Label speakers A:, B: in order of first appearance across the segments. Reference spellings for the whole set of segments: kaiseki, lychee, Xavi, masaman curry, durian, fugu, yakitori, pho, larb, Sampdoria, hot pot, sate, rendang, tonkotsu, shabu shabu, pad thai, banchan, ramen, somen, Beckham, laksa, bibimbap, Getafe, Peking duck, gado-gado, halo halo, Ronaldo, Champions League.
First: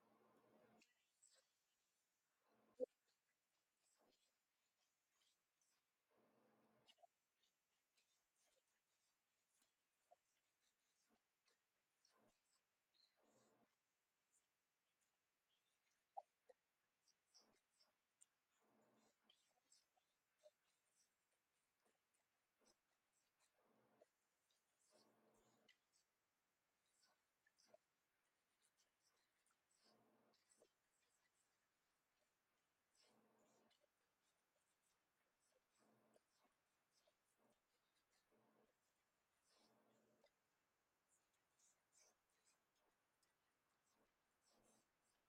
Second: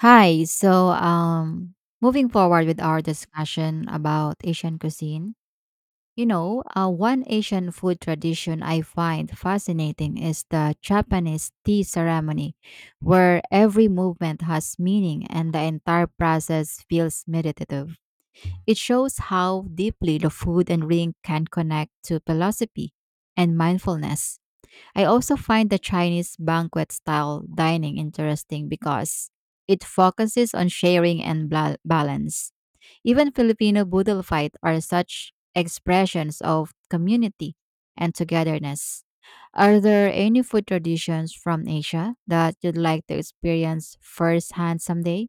A: Hi. Moving forward with our discussion about Asian cuisine, one Asian food tradition I find fascinating is the Japanese tea ceremony, where every movement has meaning and the entire process feels meditative. It shows how deeply the food and drink can connect to philosophy and mindfulness. I also find the Chinese banquet style dining interesting because it focuses on sharing and balance. Even Filipino budol fight are such expressions of community and togetherness. Are there any food traditions from Asia that you'd like to experience firsthand someday?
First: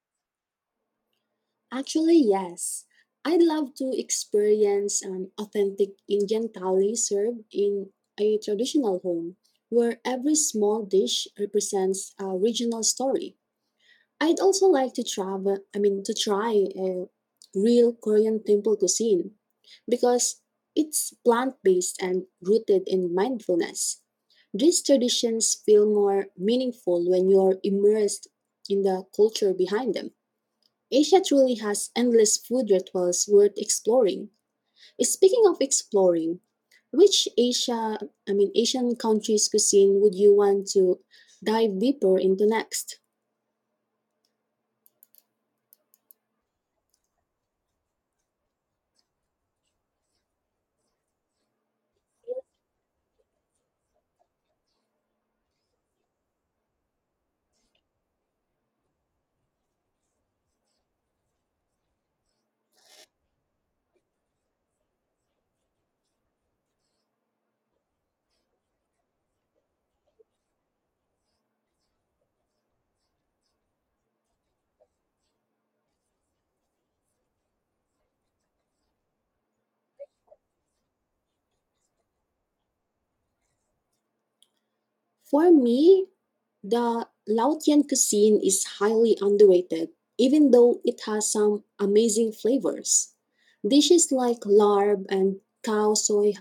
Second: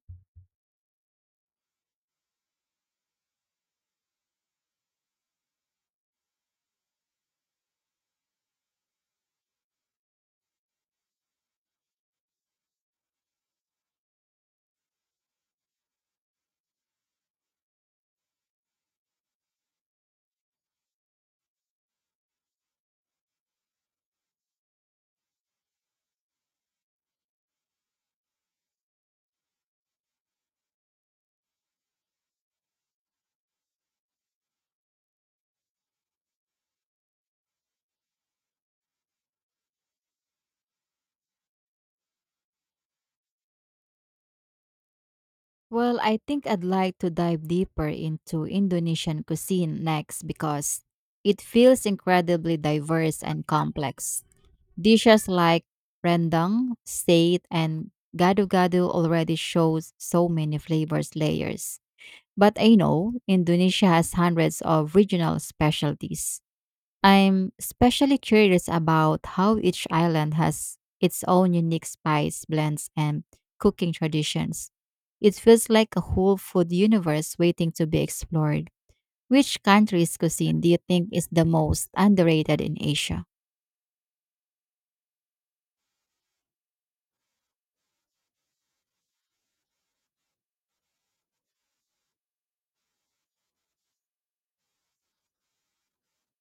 B: Actually, yes. I'd love to experience an authentic Indian thali served in a traditional home where every small dish represents a regional story. I'd also like to travel, I mean, to try a real Korean temple cuisine because it's plant-based and rooted in mindfulness. These traditions feel more meaningful when you're immersed in the culture behind them. Asia truly has endless food rituals worth exploring. Speaking of exploring, which Asia, I mean Asian countries cuisine would you want to dive deeper into next?
A: Well, I think I'd like to dive deeper into Indonesian cuisine next because it feels incredibly diverse and complex. Dishes like rendang, sate, and gado-gado already shows so many flavors layers. But I know Indonesia has hundreds of regional specialties. I'm especially curious about how each island has its own unique spice blends and cooking traditions. It feels like a whole food universe waiting to be explored. Which country's cuisine do you think is the most underrated in Asia?
B: For me, the Laotian cuisine is highly underrated, even though it has some amazing flavors. Dishes like larb and cow soy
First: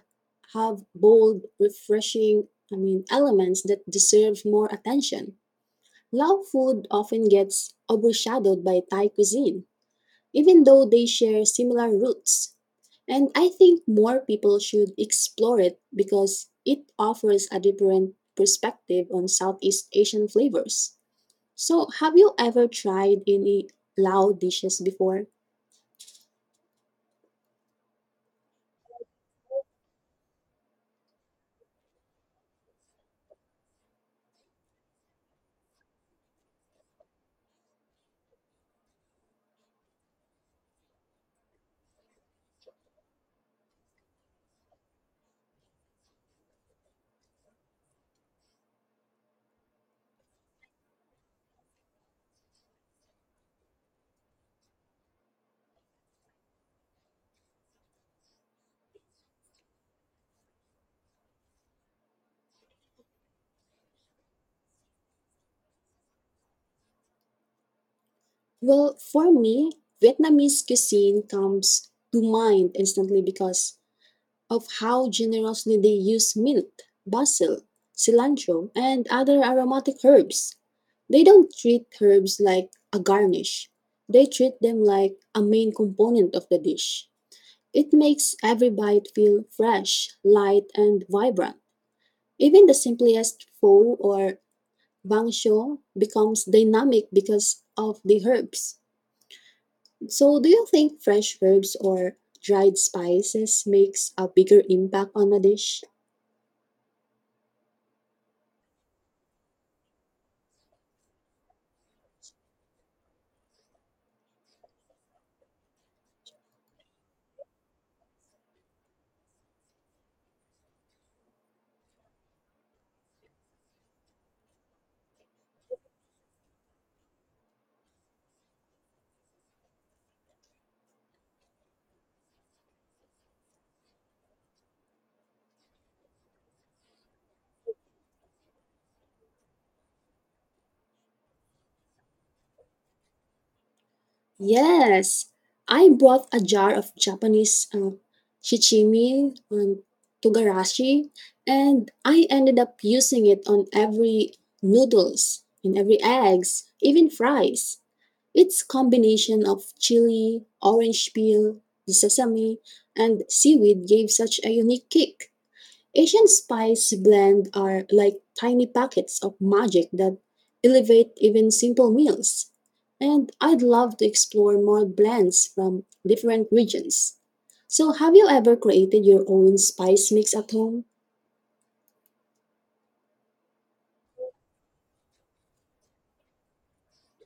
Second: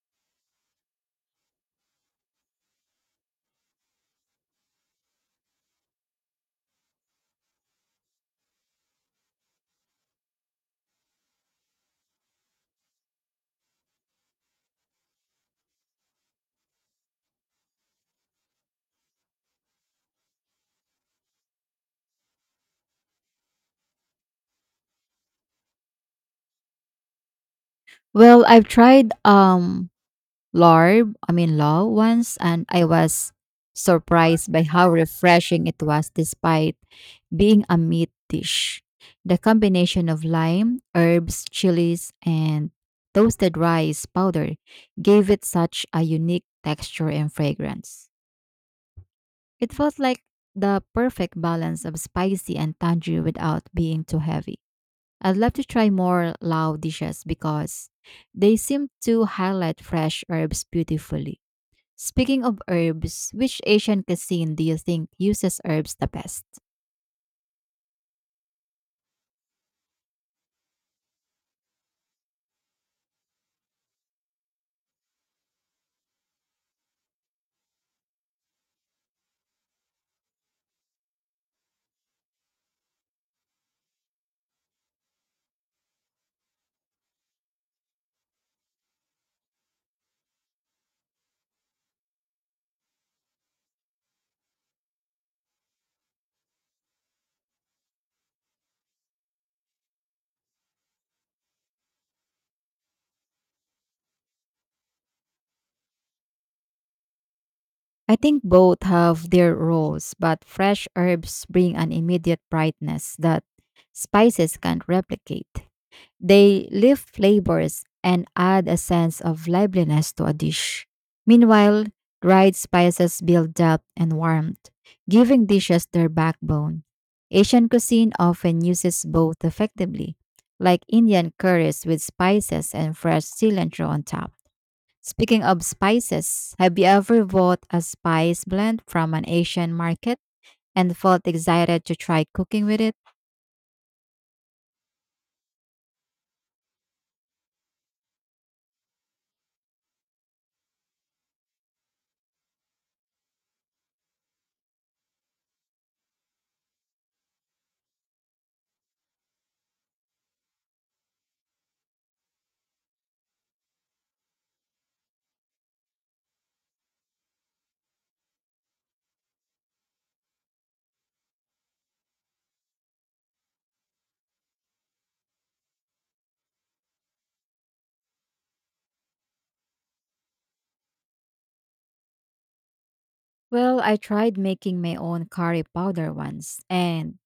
B: have bold, refreshing, I mean, elements that deserve more attention. Lao food often gets overshadowed by Thai cuisine, even though they share similar roots. And I think more people should explore it because it offers a different perspective on Southeast Asian flavors. So, have you ever tried any Lao dishes before?
A: Well, I've tried larb, I mean law once and I was surprised by how refreshing it was despite being a meat dish. The combination of lime, herbs, chilies, and toasted rice powder gave it such a unique texture and fragrance. It felt like the perfect balance of spicy and tangy without being too heavy. I'd love to try more Lao dishes because they seem to highlight fresh herbs beautifully. Speaking of herbs, which Asian cuisine do you think uses herbs the best?
B: Well, for me, Vietnamese cuisine comes to mind instantly because of how generously they use mint, basil, cilantro, and other aromatic herbs. They don't treat herbs like a garnish, they treat them like a main component of the dish. It makes every bite feel fresh, light, and vibrant. Even the simplest pho or bangsho becomes dynamic because of the herbs. So, do you think fresh herbs or dried spices makes a bigger impact on a dish?
A: I think both have their roles, but fresh herbs bring an immediate brightness that spices can't replicate. They lift flavors and add a sense of liveliness to a dish. Meanwhile, dried spices build depth and warmth, giving dishes their backbone. Asian cuisine often uses both effectively, like Indian curries with spices and fresh cilantro on top. Speaking of spices, have you ever bought a spice blend from an Asian market and felt excited to try cooking with it?
B: Yes, I bought a jar of Japanese chichimi togarashi, and I ended up using it on every noodles, in every eggs, even fries. It's combination of chili, orange peel, sesame, and seaweed gave such a unique kick. Asian spice blend are like tiny packets of magic that elevate even simple meals. And I'd love to explore more blends from different regions. So, have you ever created your own spice mix at home?
A: Well, I tried making my own curry powder once, and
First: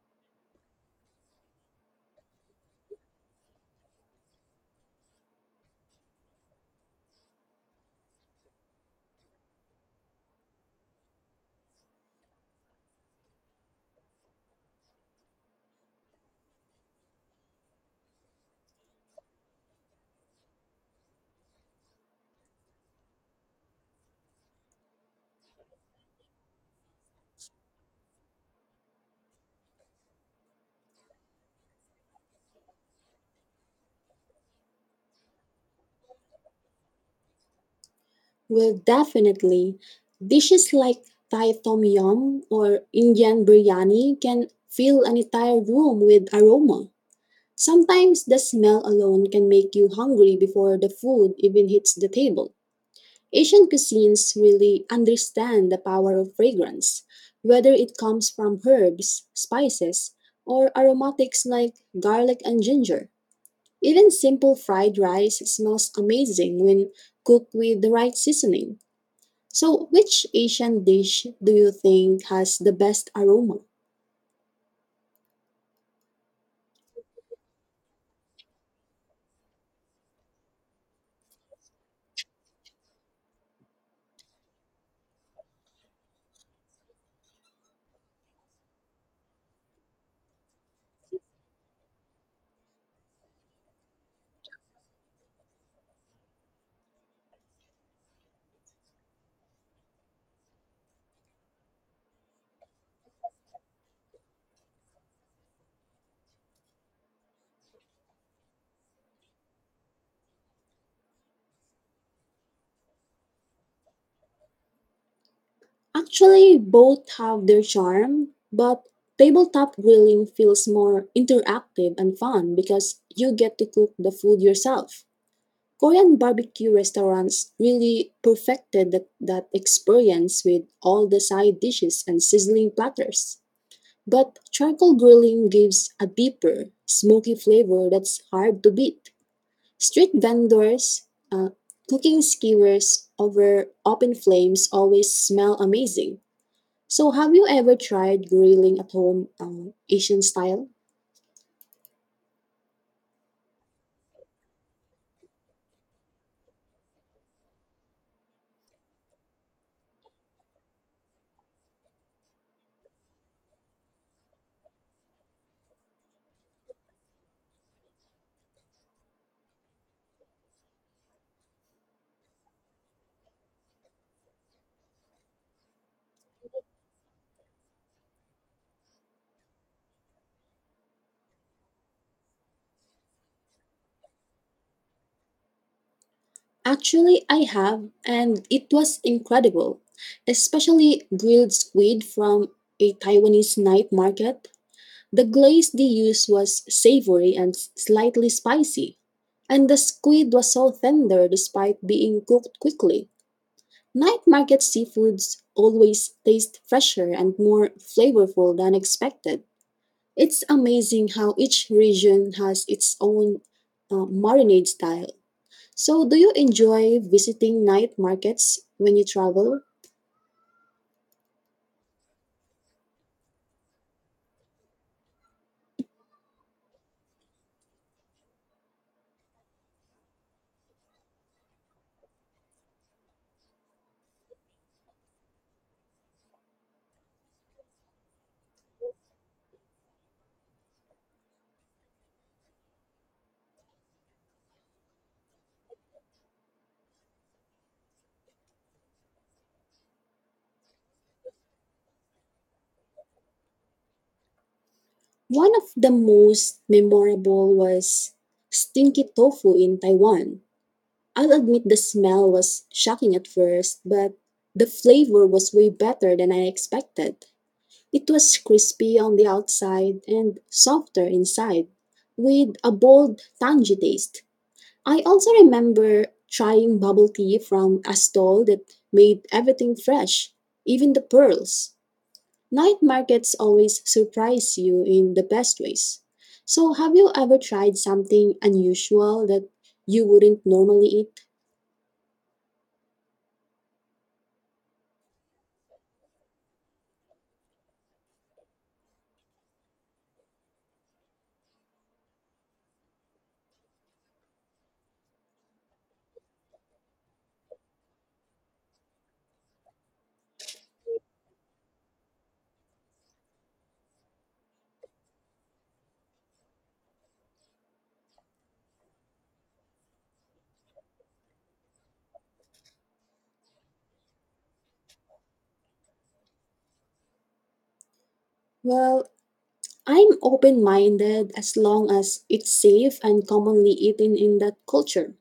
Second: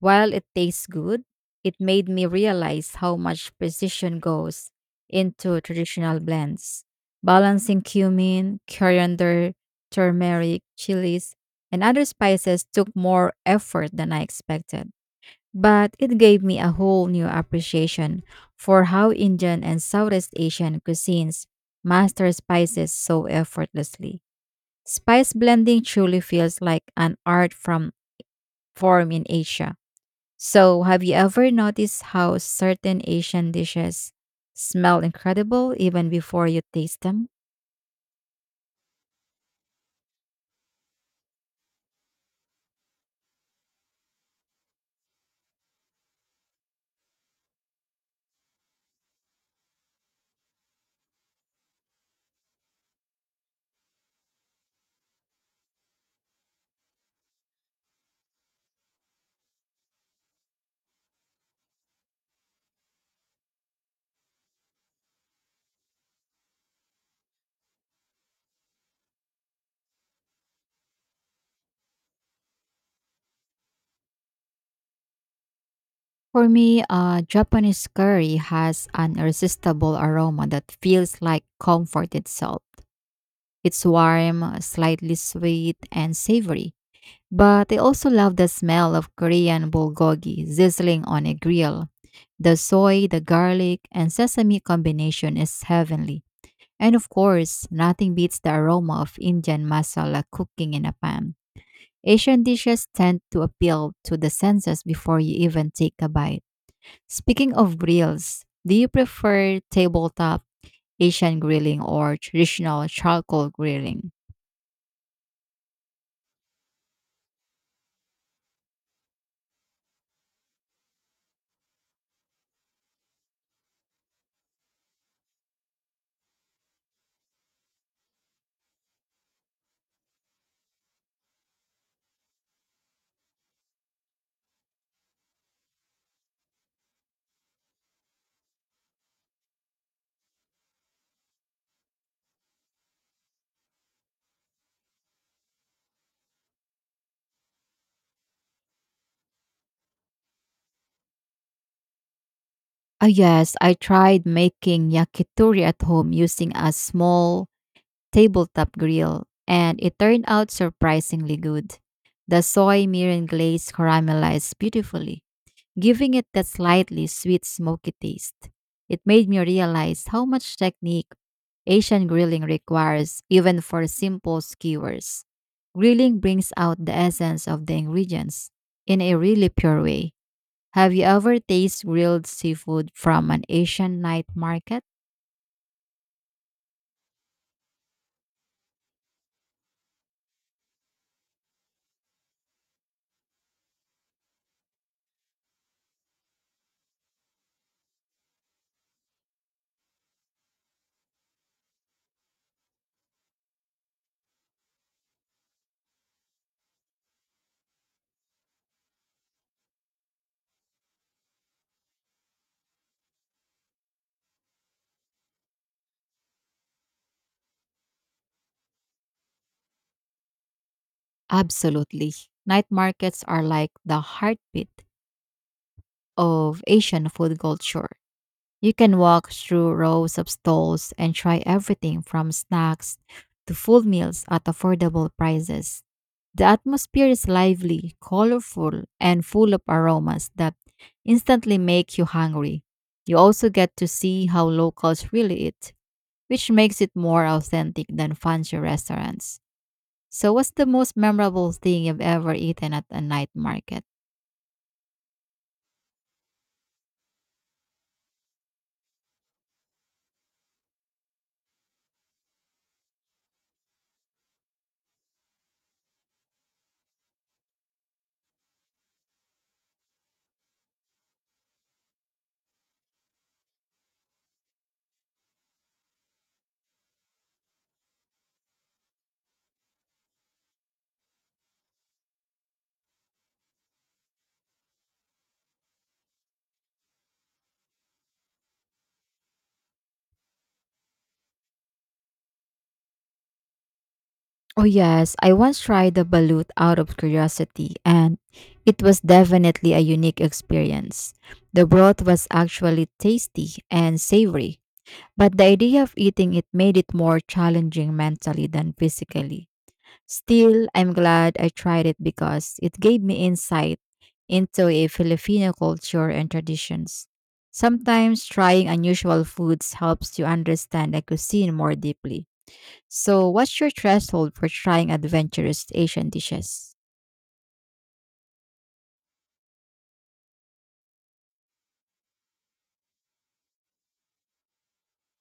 A: while it tastes good, it made me realize how much precision goes into traditional blends. Balancing cumin, coriander, turmeric, chilies, and other spices took more effort than I expected, but it gave me a whole new appreciation for how Indian and Southeast Asian cuisines master spices so effortlessly. Spice blending truly feels like an art from form in Asia. So, have you ever noticed how certain Asian dishes smell incredible even before you taste them?
B: Well, definitely. Dishes like Thai tom yum or Indian biryani can fill an entire room with aroma. Sometimes the smell alone can make you hungry before the food even hits the table. Asian cuisines really understand the power of fragrance, whether it comes from herbs, spices, or aromatics like garlic and ginger. Even simple fried rice smells amazing when cooked with the right seasoning. So, which Asian dish do you think has the best aroma?
A: For me, Japanese curry has an irresistible aroma that feels like comfort itself. It's warm, slightly sweet, and savory. But I also love the smell of Korean bulgogi sizzling on a grill. The soy, the garlic, and sesame combination is heavenly. And of course, nothing beats the aroma of Indian masala cooking in a pan. Asian dishes tend to appeal to the senses before you even take a bite. Speaking of grills, do you prefer tabletop Asian grilling or traditional charcoal grilling?
B: Actually, both have their charm, but tabletop grilling feels more interactive and fun because you get to cook the food yourself. Korean barbecue restaurants really perfected that experience with all the side dishes and sizzling platters. But charcoal grilling gives a deeper, smoky flavor that's hard to beat. Street vendors uh, cooking skewers over open flames always smell amazing. So, have you ever tried grilling at home, Asian style?
A: Ah, yes, I tried making yakitori at home using a small tabletop grill, and it turned out surprisingly good. The soy mirin glaze caramelized beautifully, giving it that slightly sweet smoky taste. It made me realize how much technique Asian grilling requires, even for simple skewers. Grilling brings out the essence of the ingredients in a really pure way. Have you ever tasted grilled seafood from an Asian night market?
B: Actually, I have, and it was incredible, especially grilled squid from a Taiwanese night market. The glaze they used was savory and slightly spicy, and the squid was so tender despite being cooked quickly. Night market seafoods always taste fresher and more flavorful than expected. It's amazing how each region has its own marinade style. So, do you enjoy visiting night markets when you travel?
A: Absolutely. Night markets are like the heartbeat of Asian food culture. You can walk through rows of stalls and try everything from snacks to full meals at affordable prices. The atmosphere is lively, colorful, and full of aromas that instantly make you hungry. You also get to see how locals really eat, which makes it more authentic than fancy restaurants. So, what's the most memorable thing you've ever eaten at a night market?
B: One of the most memorable was stinky tofu in Taiwan. I'll admit the smell was shocking at first, but the flavor was way better than I expected. It was crispy on the outside and softer inside, with a bold, tangy taste. I also remember trying bubble tea from a stall that made everything fresh, even the pearls. Night markets always surprise you in the best ways. So, have you ever tried something unusual that you wouldn't normally eat?
A: Oh yes, I once tried the balut out of curiosity and it was definitely a unique experience. The broth was actually tasty and savory, but the idea of eating it made it more challenging mentally than physically. Still, I'm glad I tried it because it gave me insight into a Filipino culture and traditions. Sometimes trying unusual foods helps you understand a cuisine more deeply. So, what's your threshold for trying adventurous Asian dishes?
B: Well, I'm open minded as long as it's safe and commonly eaten in that culture.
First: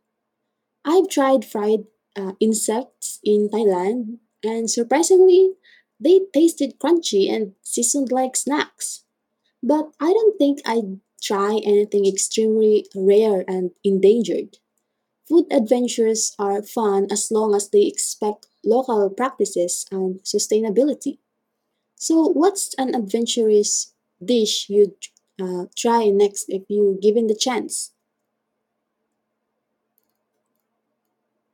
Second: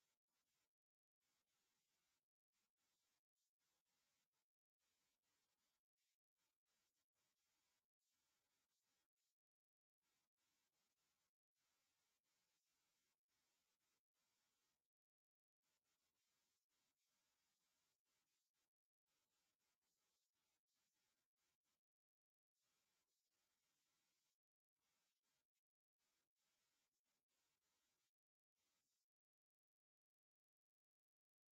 B: I've tried fried insects in Thailand, and surprisingly, they tasted crunchy and seasoned like snacks. But I don't think I'd try anything extremely rare and endangered. Food adventures are fun as long as they expect local practices and sustainability. So, what's an adventurous dish you'd try next if you given the chance?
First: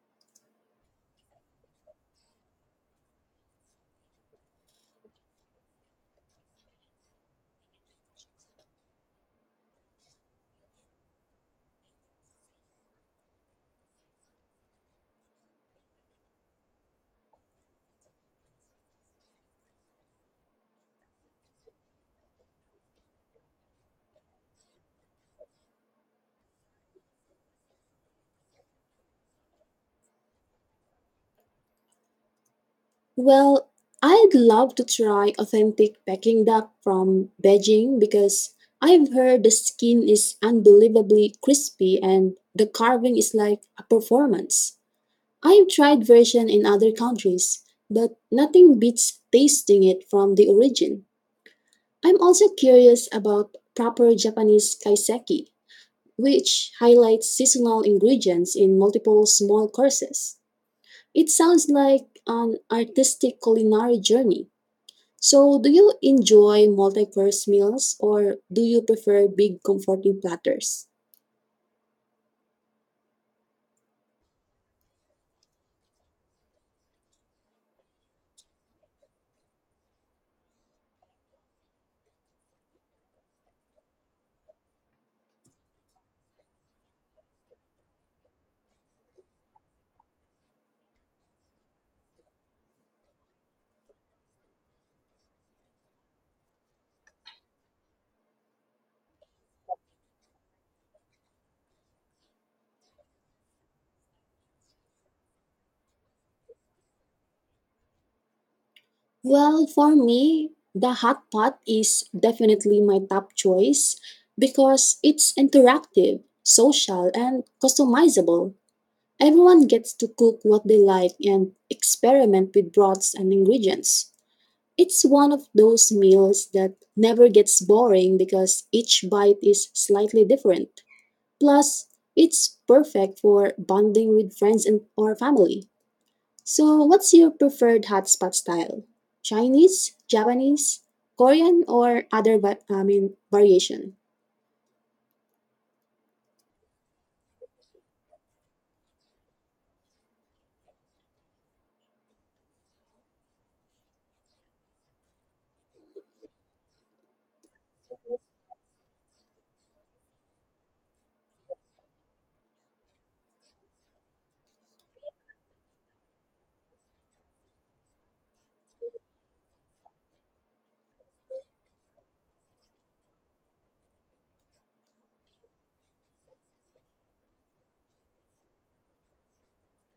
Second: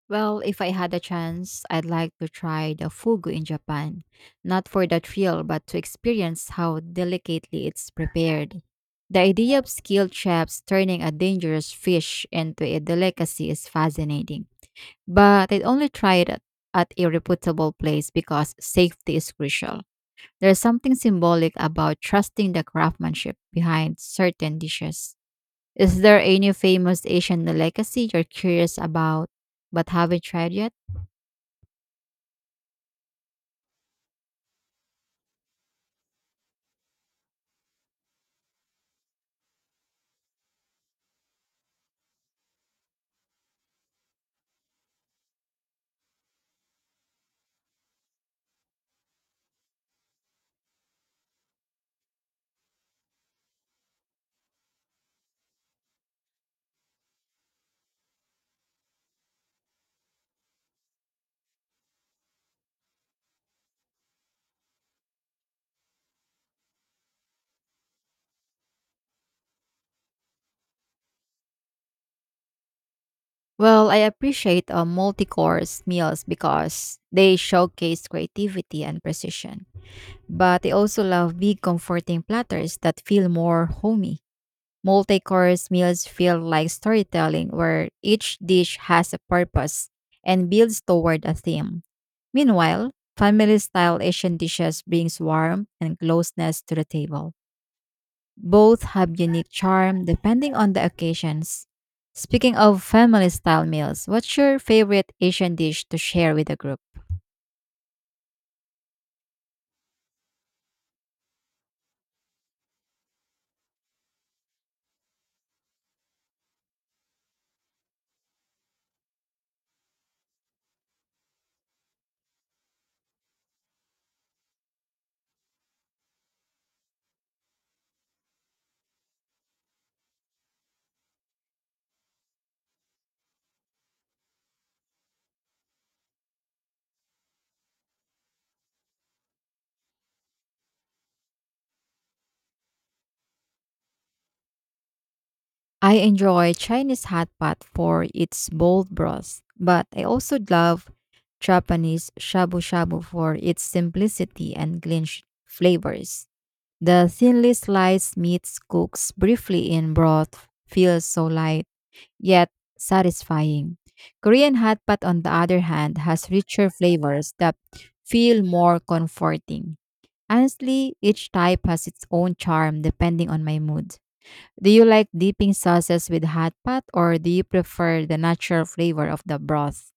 A: Well, if I had a chance, I'd like to try the fugu in Japan, not for the thrill, but to experience how delicately it's prepared. The idea of skilled chefs turning a dangerous fish into a delicacy is fascinating, but I'd only try it at a reputable place because safety is crucial. There's something symbolic about trusting the craftsmanship behind certain dishes. Is there any famous Asian delicacy you're curious about but haven't tried yet?
B: Well, I'd love to try authentic Peking duck from Beijing because I've heard the skin is unbelievably crispy and the carving is like a performance. I've tried version in other countries, but nothing beats tasting it from the origin. I'm also curious about proper Japanese kaiseki, which highlights seasonal ingredients in multiple small courses. It sounds like an artistic culinary journey. So, do you enjoy multi course meals or do you prefer big, comforting platters?
A: Well, I appreciate multi-course meals because they showcase creativity and precision. But I also love big comforting platters that feel more homey. Multi-course meals feel like storytelling where each dish has a purpose and builds toward a theme. Meanwhile, family-style Asian dishes brings warmth and closeness to the table. Both have unique charm depending on the occasions. Speaking of family style meals, what's your favorite Asian dish to share with the group?
B: Well, for me, the hot pot is definitely my top choice because it's interactive, social, and customizable. Everyone gets to cook what they like and experiment with broths and ingredients. It's one of those meals that never gets boring because each bite is slightly different. Plus, it's perfect for bonding with friends and or family. So, what's your preferred hotspot style? Chinese, Japanese, Korean, or I mean variation?
A: I enjoy Chinese hot pot for its bold broth, but I also love Japanese shabu shabu for its simplicity and clean flavors. The thinly sliced meats cooks briefly in broth feels so light yet satisfying. Korean hot pot, on the other hand, has richer flavors that feel more comforting. Honestly, each type has its own charm depending on my mood. Do you like dipping sauces with hot pot or do you prefer the natural flavor of the broth?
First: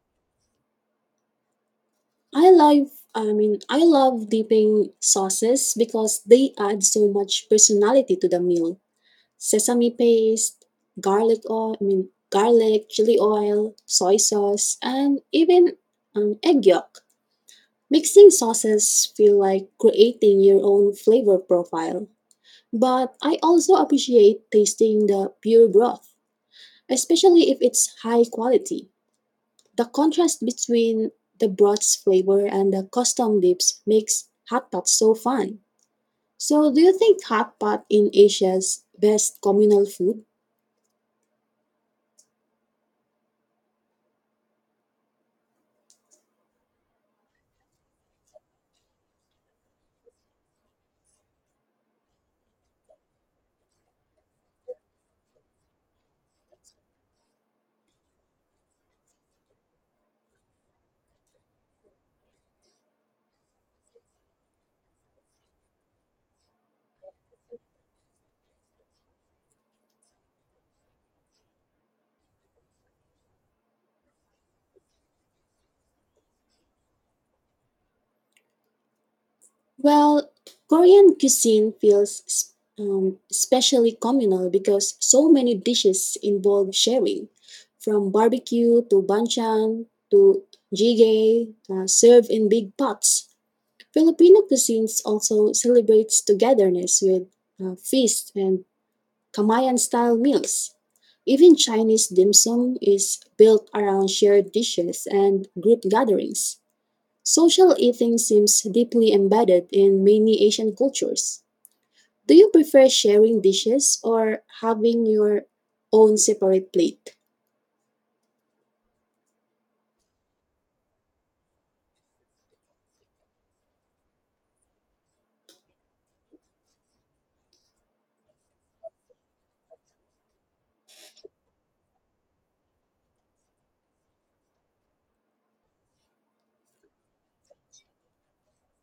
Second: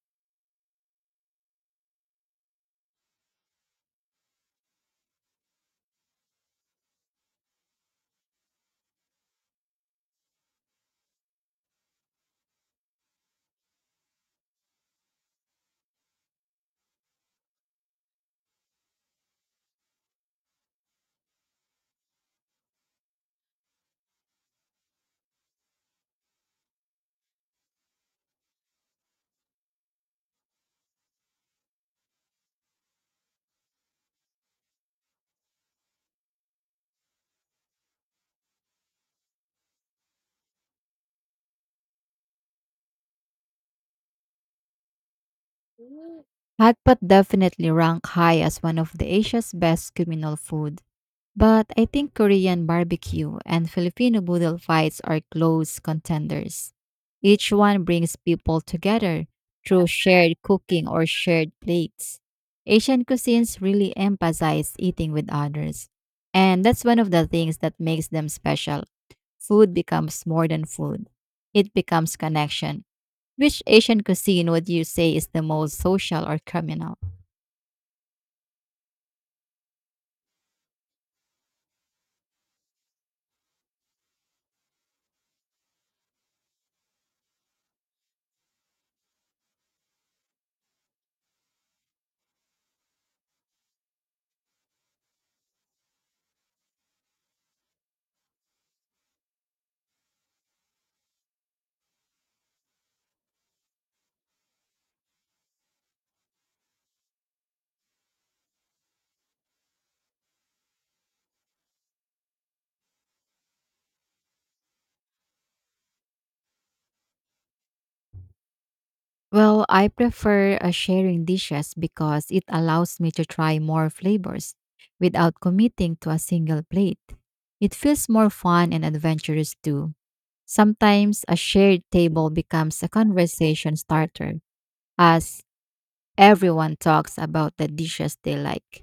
B: I mean I love dipping sauces because they add so much personality to the meal. Sesame paste, I mean garlic, chili oil, soy sauce, and even egg yolk. Mixing sauces feel like creating your own flavor profile. But I also appreciate tasting the pure broth, especially if it's high quality. The contrast between the broth's flavor and the custom dips makes hot pot so fun. So, do you think hot pot in Asia's best communal food?
A: Hot pot definitely rank high as one of the Asia's best communal food. But I think Korean barbecue and Filipino boodle fights are close contenders. Each one brings people together through shared cooking or shared plates. Asian cuisines really emphasize eating with others, and that's one of the things that makes them special. Food becomes more than food, it becomes connection. Which Asian cuisine would you say is the most social or communal?
B: Well, Korean cuisine feels especially communal because so many dishes involve sharing, from barbecue to banchan to jjigae, served in big pots. Filipino cuisines also celebrates togetherness with feasts and Kamayan-style meals. Even Chinese dim sum is built around shared dishes and group gatherings. Social eating seems deeply embedded in many Asian cultures. Do you prefer sharing dishes or having your own separate plate?
A: Well, I prefer sharing dishes because it allows me to try more flavors without committing to a single plate. It feels more fun and adventurous too. Sometimes a shared table becomes a conversation starter as everyone talks about the dishes they like.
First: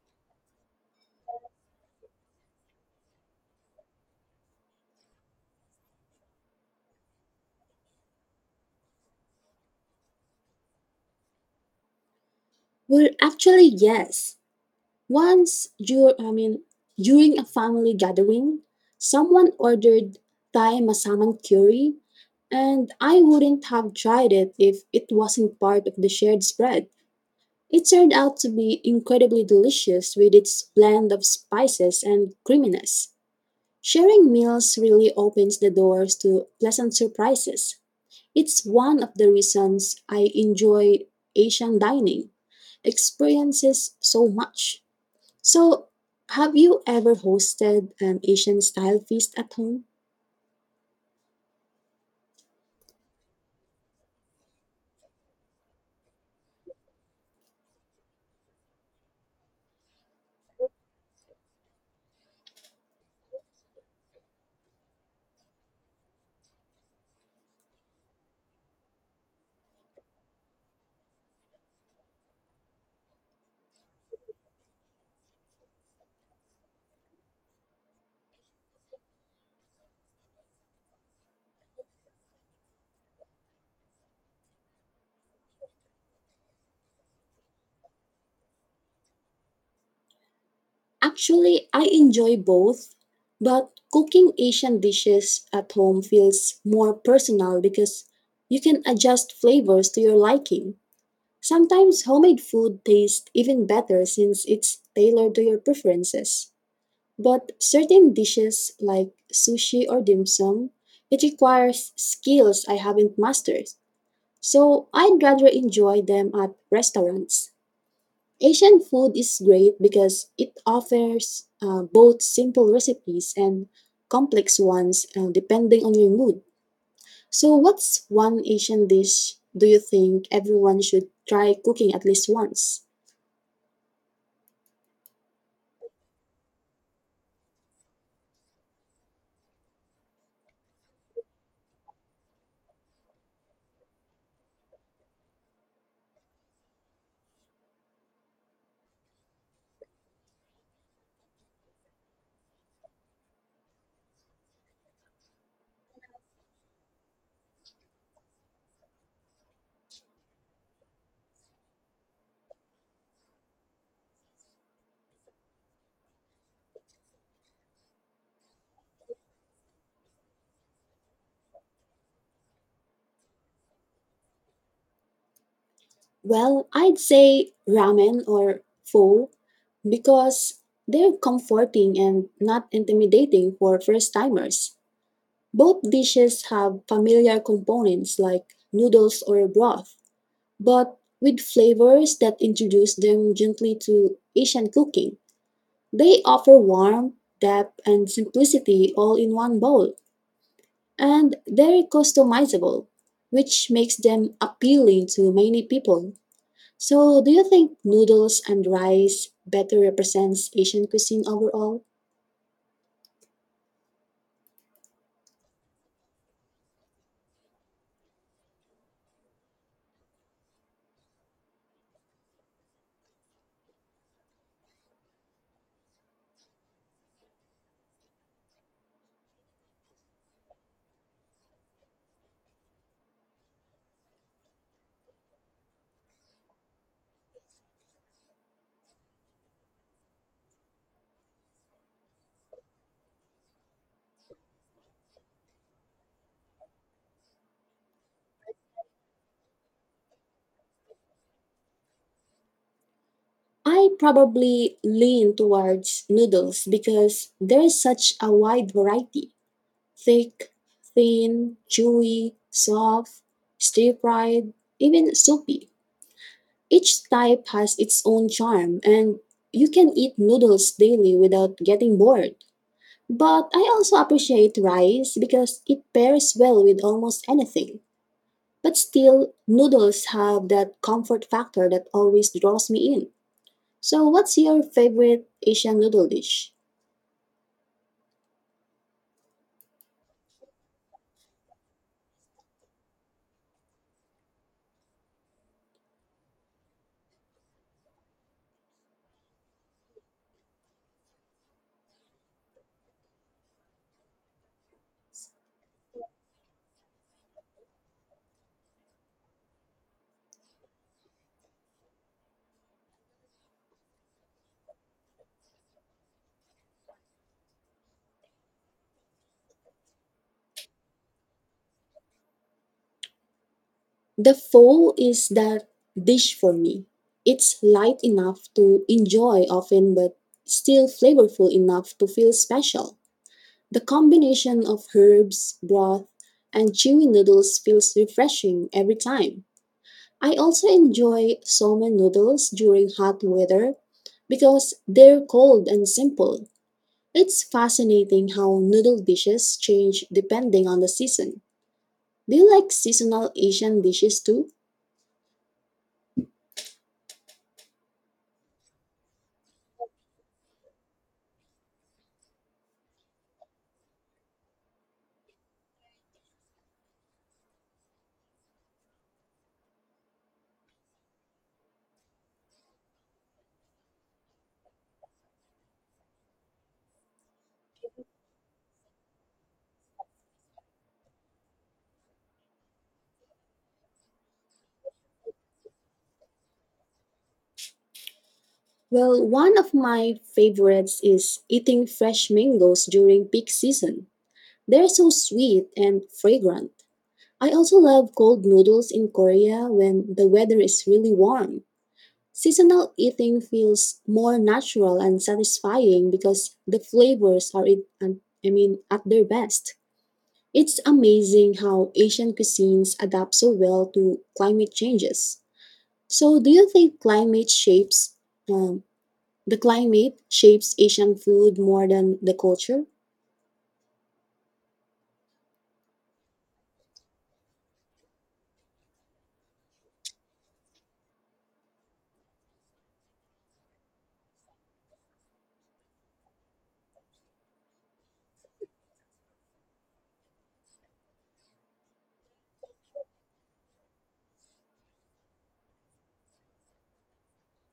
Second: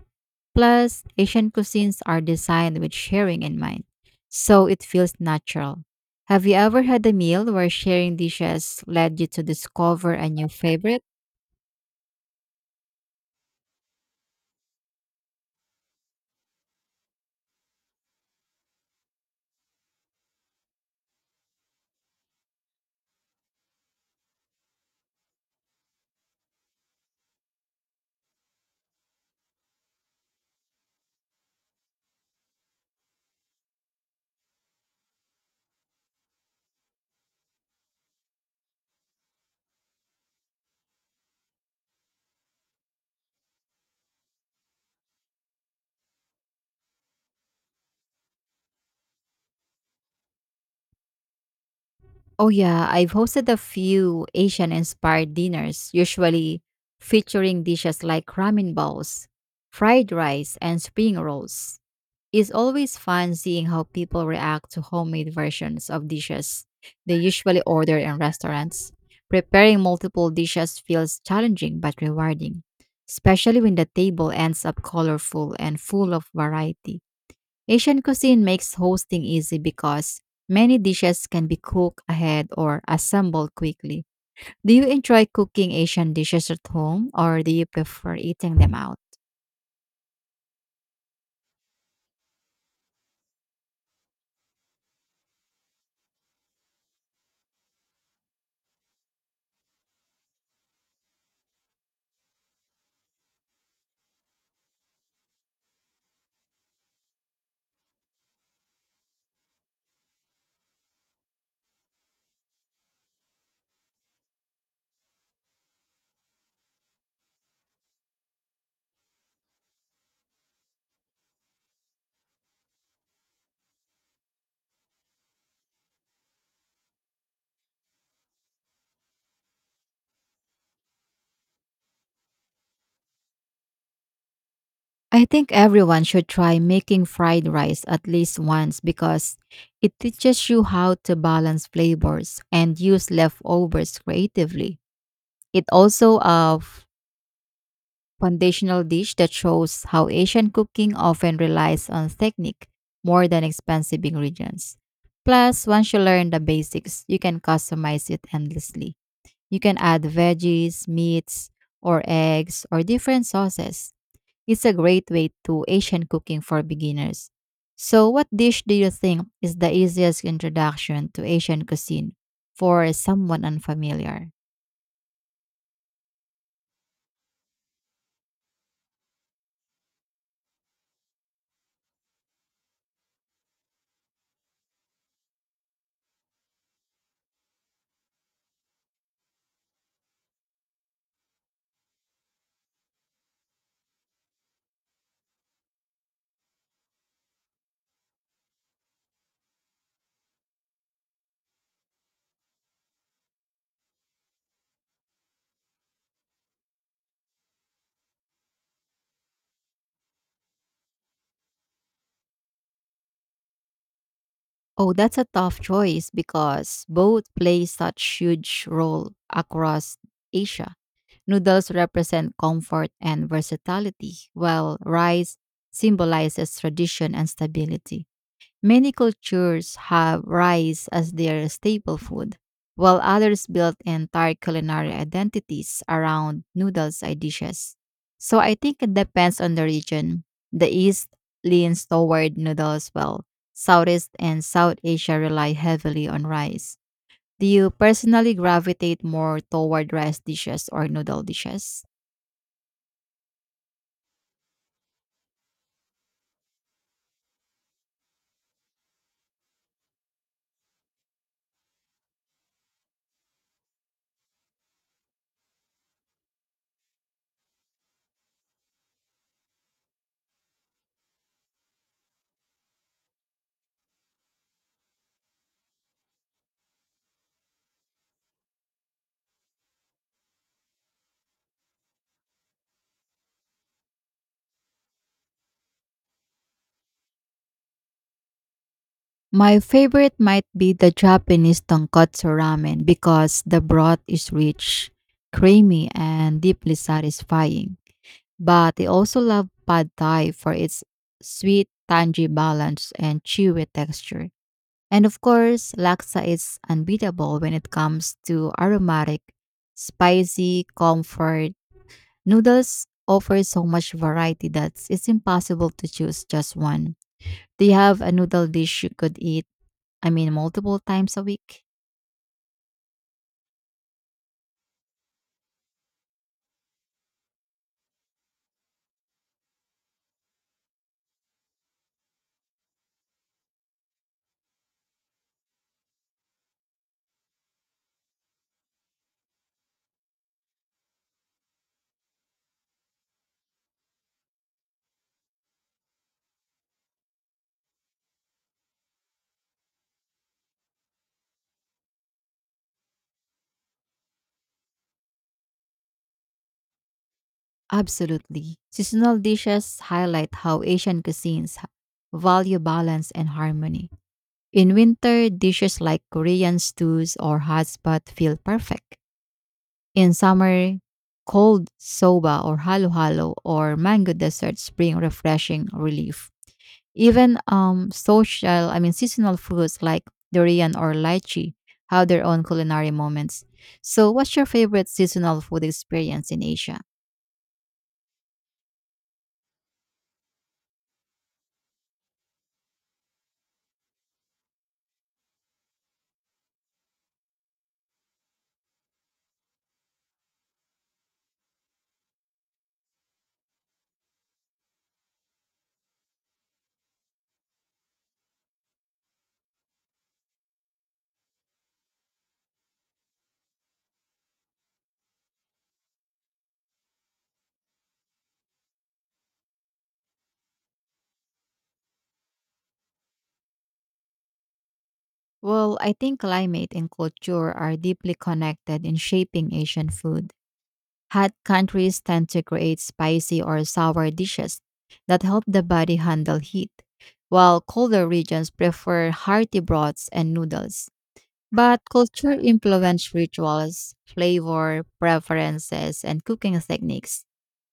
A: Plus, Asian cuisines are designed with sharing in mind, so it feels natural. Have you ever had a meal where sharing dishes led you to discover a new favorite?
B: Well, actually, yes. I mean, during a family gathering, someone ordered Thai masaman curry, and I wouldn't have tried it if it wasn't part of the shared spread. It turned out to be incredibly delicious with its blend of spices and creaminess. Sharing meals really opens the doors to pleasant surprises. It's one of the reasons I enjoy Asian dining experiences so much. So, have you ever hosted an Asian style feast at home?
A: Oh yeah, I've hosted a few Asian-inspired dinners, usually featuring dishes like ramen bowls, fried rice, and spring rolls. It's always fun seeing how people react to homemade versions of dishes they usually order in restaurants. Preparing multiple dishes feels challenging but rewarding, especially when the table ends up colorful and full of variety. Asian cuisine makes hosting easy because many dishes can be cooked ahead or assembled quickly. Do you enjoy cooking Asian dishes at home or do you prefer eating them out?
B: Actually, I enjoy both, but cooking Asian dishes at home feels more personal because you can adjust flavors to your liking. Sometimes homemade food tastes even better since it's tailored to your preferences. But certain dishes like sushi or dim sum, it requires skills I haven't mastered. So I'd rather enjoy them at restaurants. Asian food is great because it offers both simple recipes and complex ones depending on your mood. So, what's one Asian dish do you think everyone should try cooking at least once?
A: I think everyone should try making fried rice at least once because it teaches you how to balance flavors and use leftovers creatively. It also foundational dish that shows how Asian cooking often relies on technique more than expensive ingredients. Plus, once you learn the basics, you can customize it endlessly. You can add veggies, meats, or eggs, or different sauces. It's a great way to Asian cooking for beginners. So, what dish do you think is the easiest introduction to Asian cuisine for someone unfamiliar?
B: Well, I'd say ramen or pho because they're comforting and not intimidating for first timers. Both dishes have familiar components like noodles or broth, but with flavors that introduce them gently to Asian cooking. They offer warmth, depth, and simplicity all in one bowl, and they're customizable, which makes them appealing to many people. So, do you think noodles and rice better represents Asian cuisine overall?
A: Oh, that's a tough choice because both play such huge role across Asia. Noodles represent comfort and versatility, while rice symbolizes tradition and stability. Many cultures have rice as their staple food, while others built entire culinary identities around noodles and dishes. So I think it depends on the region. The East leans toward noodles, while Southeast and South Asia rely heavily on rice. Do you personally gravitate more toward rice dishes or noodle dishes?
B: I probably lean towards noodles because there's such a wide variety thick, thin, chewy, soft, stir fried, even soupy. Each type has its own charm, and you can eat noodles daily without getting bored. But I also appreciate rice because it pairs well with almost anything. But still, noodles have that comfort factor that always draws me in. So, what's your favorite Asian noodle dish?
A: My favorite might be the Japanese tonkotsu ramen because the broth is rich, creamy, and deeply satisfying. But I also love pad thai for its sweet, tangy balance and chewy texture. And of course, laksa is unbeatable when it comes to aromatic, spicy, comfort. Noodles offer so much variety that it's impossible to choose just one. Do you have a noodle dish you could eat I mean, multiple times a week?
B: The pho is that dish for me. It's light enough to enjoy often, but still flavorful enough to feel special. The combination of herbs, broth, and chewy noodles feels refreshing every time. I also enjoy somen noodles during hot weather because they're cold and simple. It's fascinating how noodle dishes change depending on the season. Do you like seasonal Asian dishes too?
A: Absolutely. Seasonal dishes highlight how Asian cuisines value balance and harmony. In winter, dishes like Korean stews or hot pot feel perfect. In summer, cold soba or halo halo or mango desserts bring refreshing relief. Even I mean seasonal fruits like durian or lychee have their own culinary moments. So, what's your favorite seasonal food experience in Asia?
B: Well, one of my favorites is eating fresh mangoes during peak season. They're so sweet and fragrant. I also love cold noodles in Korea when the weather is really warm. Seasonal eating feels more natural and satisfying because the flavors are it and I mean at their best. It's amazing how Asian cuisines adapt so well to climate changes. So, do you think climate shapes um, the climate shapes Asian food more than the culture?
A: Well, I think climate and culture are deeply connected in shaping Asian food. Hot countries tend to create spicy or sour dishes that help the body handle heat, while colder regions prefer hearty broths and noodles. But culture influences rituals, flavor, preferences, and cooking techniques.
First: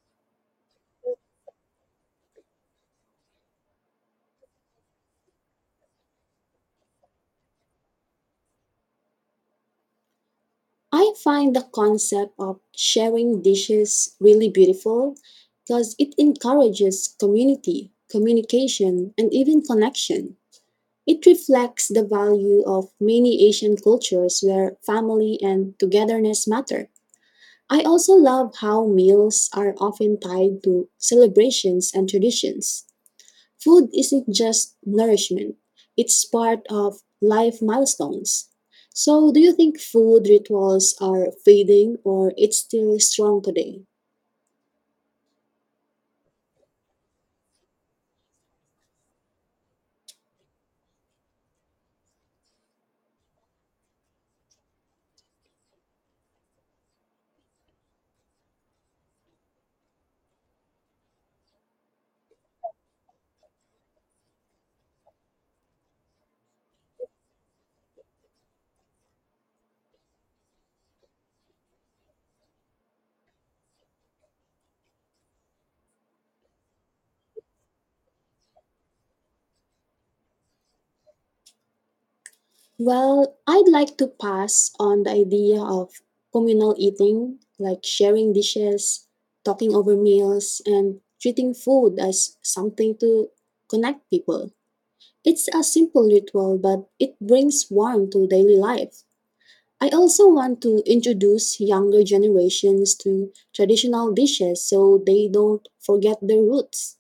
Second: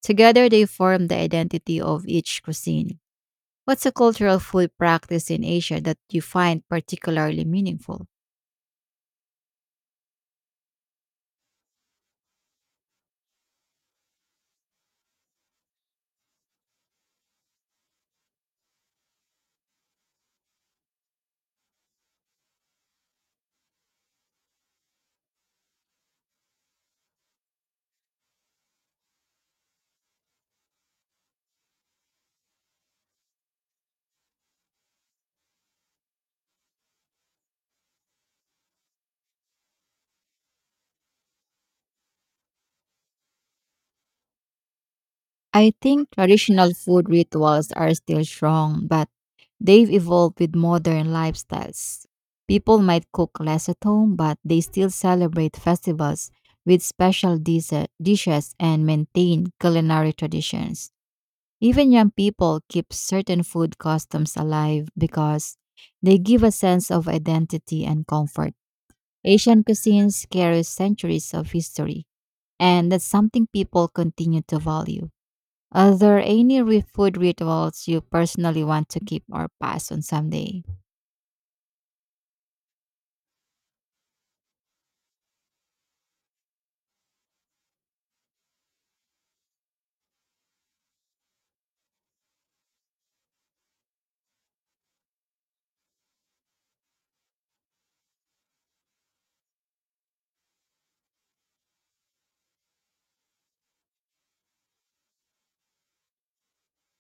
A: Together, they form the identity of each cuisine. What's a cultural food practice in Asia that you find particularly meaningful?
B: I find the concept of sharing dishes really beautiful because it encourages community, communication, and even connection. It reflects the value of many Asian cultures where family and togetherness matter. I also love how meals are often tied to celebrations and traditions. Food isn't just nourishment, it's part of life milestones. So, do you think food rituals are fading or it's still strong today?
A: I think traditional food rituals are still strong, but they've evolved with modern lifestyles. People might cook less at home, but they still celebrate festivals with dishes and maintain culinary traditions. Even young people keep certain food customs alive because they give a sense of identity and comfort. Asian cuisines carry centuries of history, and that's something people continue to value. Are there any food rituals you personally want to keep or pass on someday?
B: Well, I'd like to pass on the idea of communal eating, like sharing dishes, talking over meals, and treating food as something to connect people. It's a simple ritual, but it brings warmth to daily life. I also want to introduce younger generations to traditional dishes so they don't forget their roots.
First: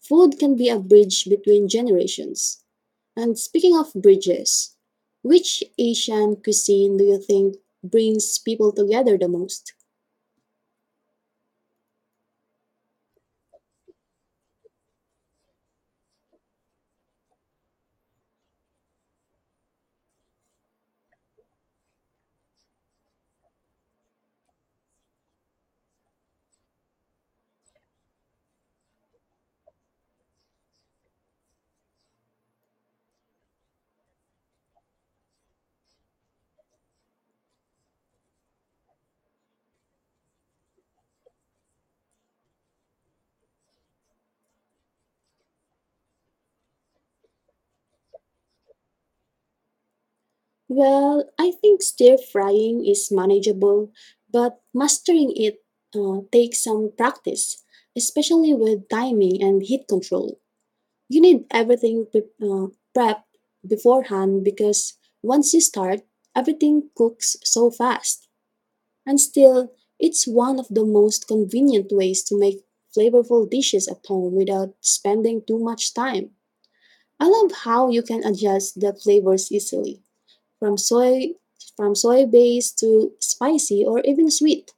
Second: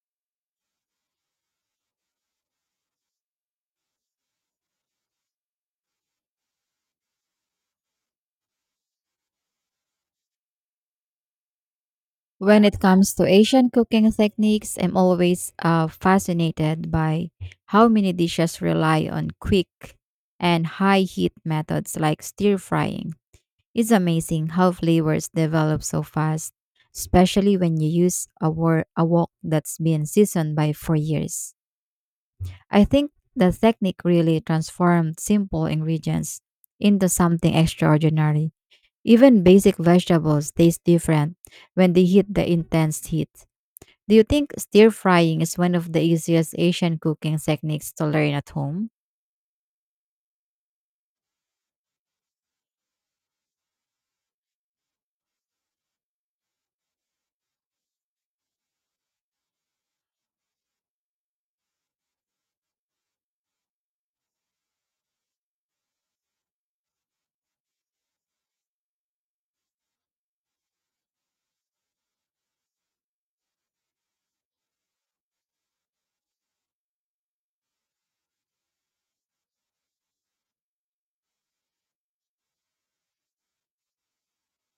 B: Food can be a bridge between generations. And speaking of bridges, which Asian cuisine do you think brings people together the most?
A: When it comes to Asian cooking techniques, I'm always fascinated by how many dishes rely on quick and high heat methods like stir frying. It's amazing how flavors develop so fast, especially when you use a wok that's been seasoned by for years. I think the technique really transformed simple ingredients into something extraordinary. Even basic vegetables taste different when they hit the intense heat. Do you think stir frying is one of the easiest Asian cooking techniques to learn at home?
B: Well, I think stir frying is manageable, but mastering it takes some practice, especially with timing and heat control. You need everything prepped beforehand because once you start, everything cooks so fast. And still, it's one of the most convenient ways to make flavorful dishes at home without spending too much time. I love how you can adjust the flavors easily, from soy from soy based to spicy or even sweet.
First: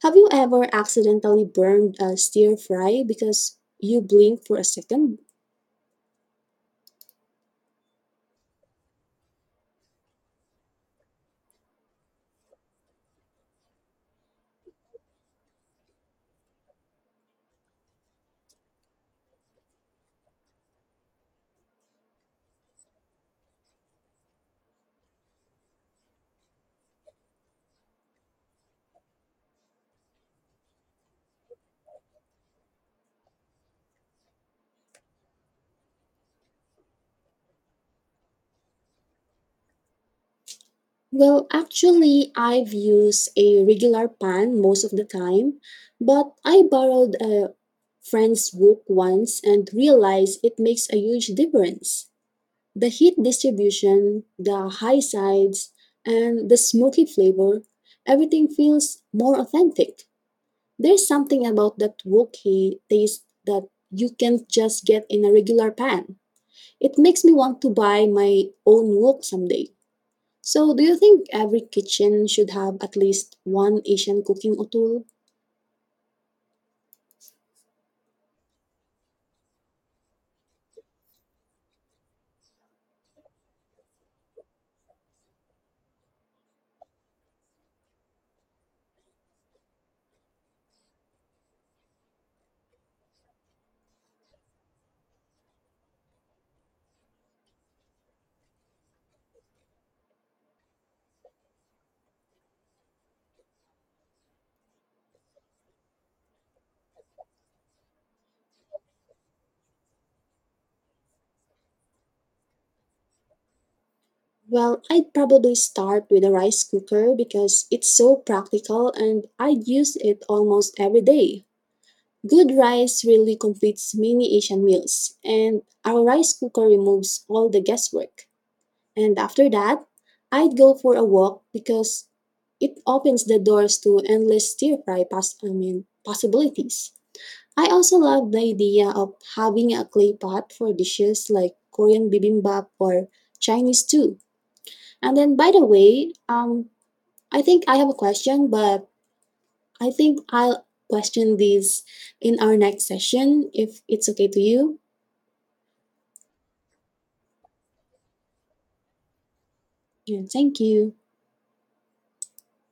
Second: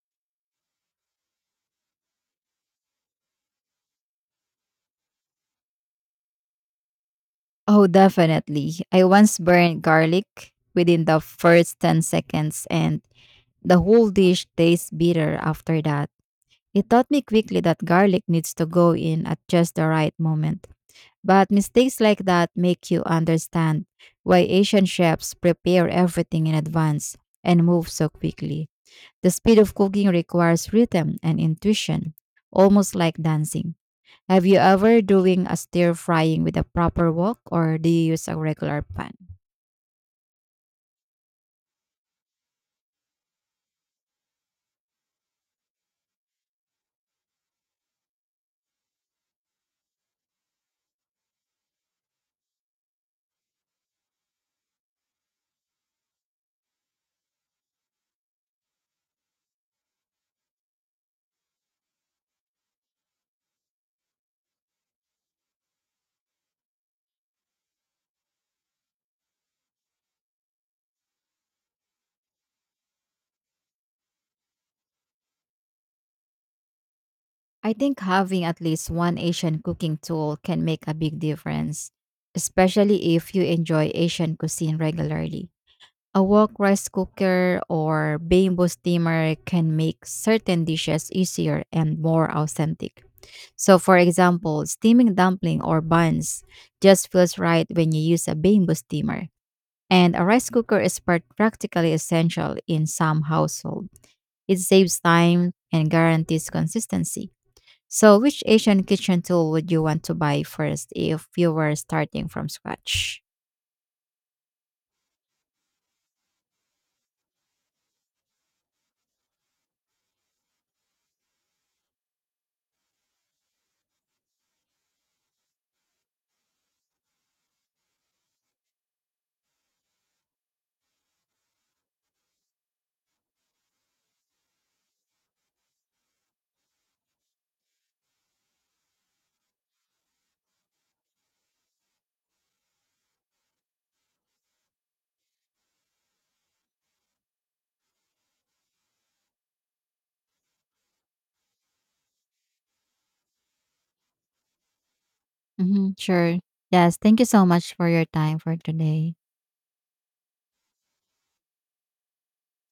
B: Have you ever accidentally burned a stir fry because you blinked for a second?
A: Oh, definitely. I once burned garlic within the first 10 seconds, and the whole dish tastes bitter after that. It taught me quickly that garlic needs to go in at just the right moment. But mistakes like that make you understand why Asian chefs prepare everything in advance and move so quickly. The speed of cooking requires rhythm and intuition, almost like dancing. Have you ever doing a stir frying with a proper wok or do you use a regular pan?
B: Well, actually, I've used a regular pan most of the time, but I borrowed a friend's wok once and realized it makes a huge difference. The heat distribution, the high sides, and the smoky flavor, everything feels more authentic. There's something about that woky taste that you can't just get in a regular pan. It makes me want to buy my own wok someday. So, do you think every kitchen should have at least one Asian cooking tool?
A: I think having at least one Asian cooking tool can make a big difference, especially if you enjoy Asian cuisine regularly. A wok rice cooker or bamboo steamer can make certain dishes easier and more authentic. So, for example, steaming dumpling or buns just feels right when you use a bamboo steamer. And a rice cooker is practically essential in some household. It saves time and guarantees consistency. So, which Asian kitchen tool would you want to buy first if you were starting from scratch?
B: Well, I'd probably start with a rice cooker because it's so practical and I use it almost every day. Good rice really completes many Asian meals, and our rice cooker removes all the guesswork. And after that, I'd go for a walk because it opens the doors to endless I mean, possibilities. I also love the idea of having a clay pot for dishes like Korean bibimbap or Chinese too. And then, by the way, I think I have a question, but I think I'll question these in our next session if it's okay to you.
A: Hmm, sure. Yes, thank you so much for your time for today.
B: And thank you.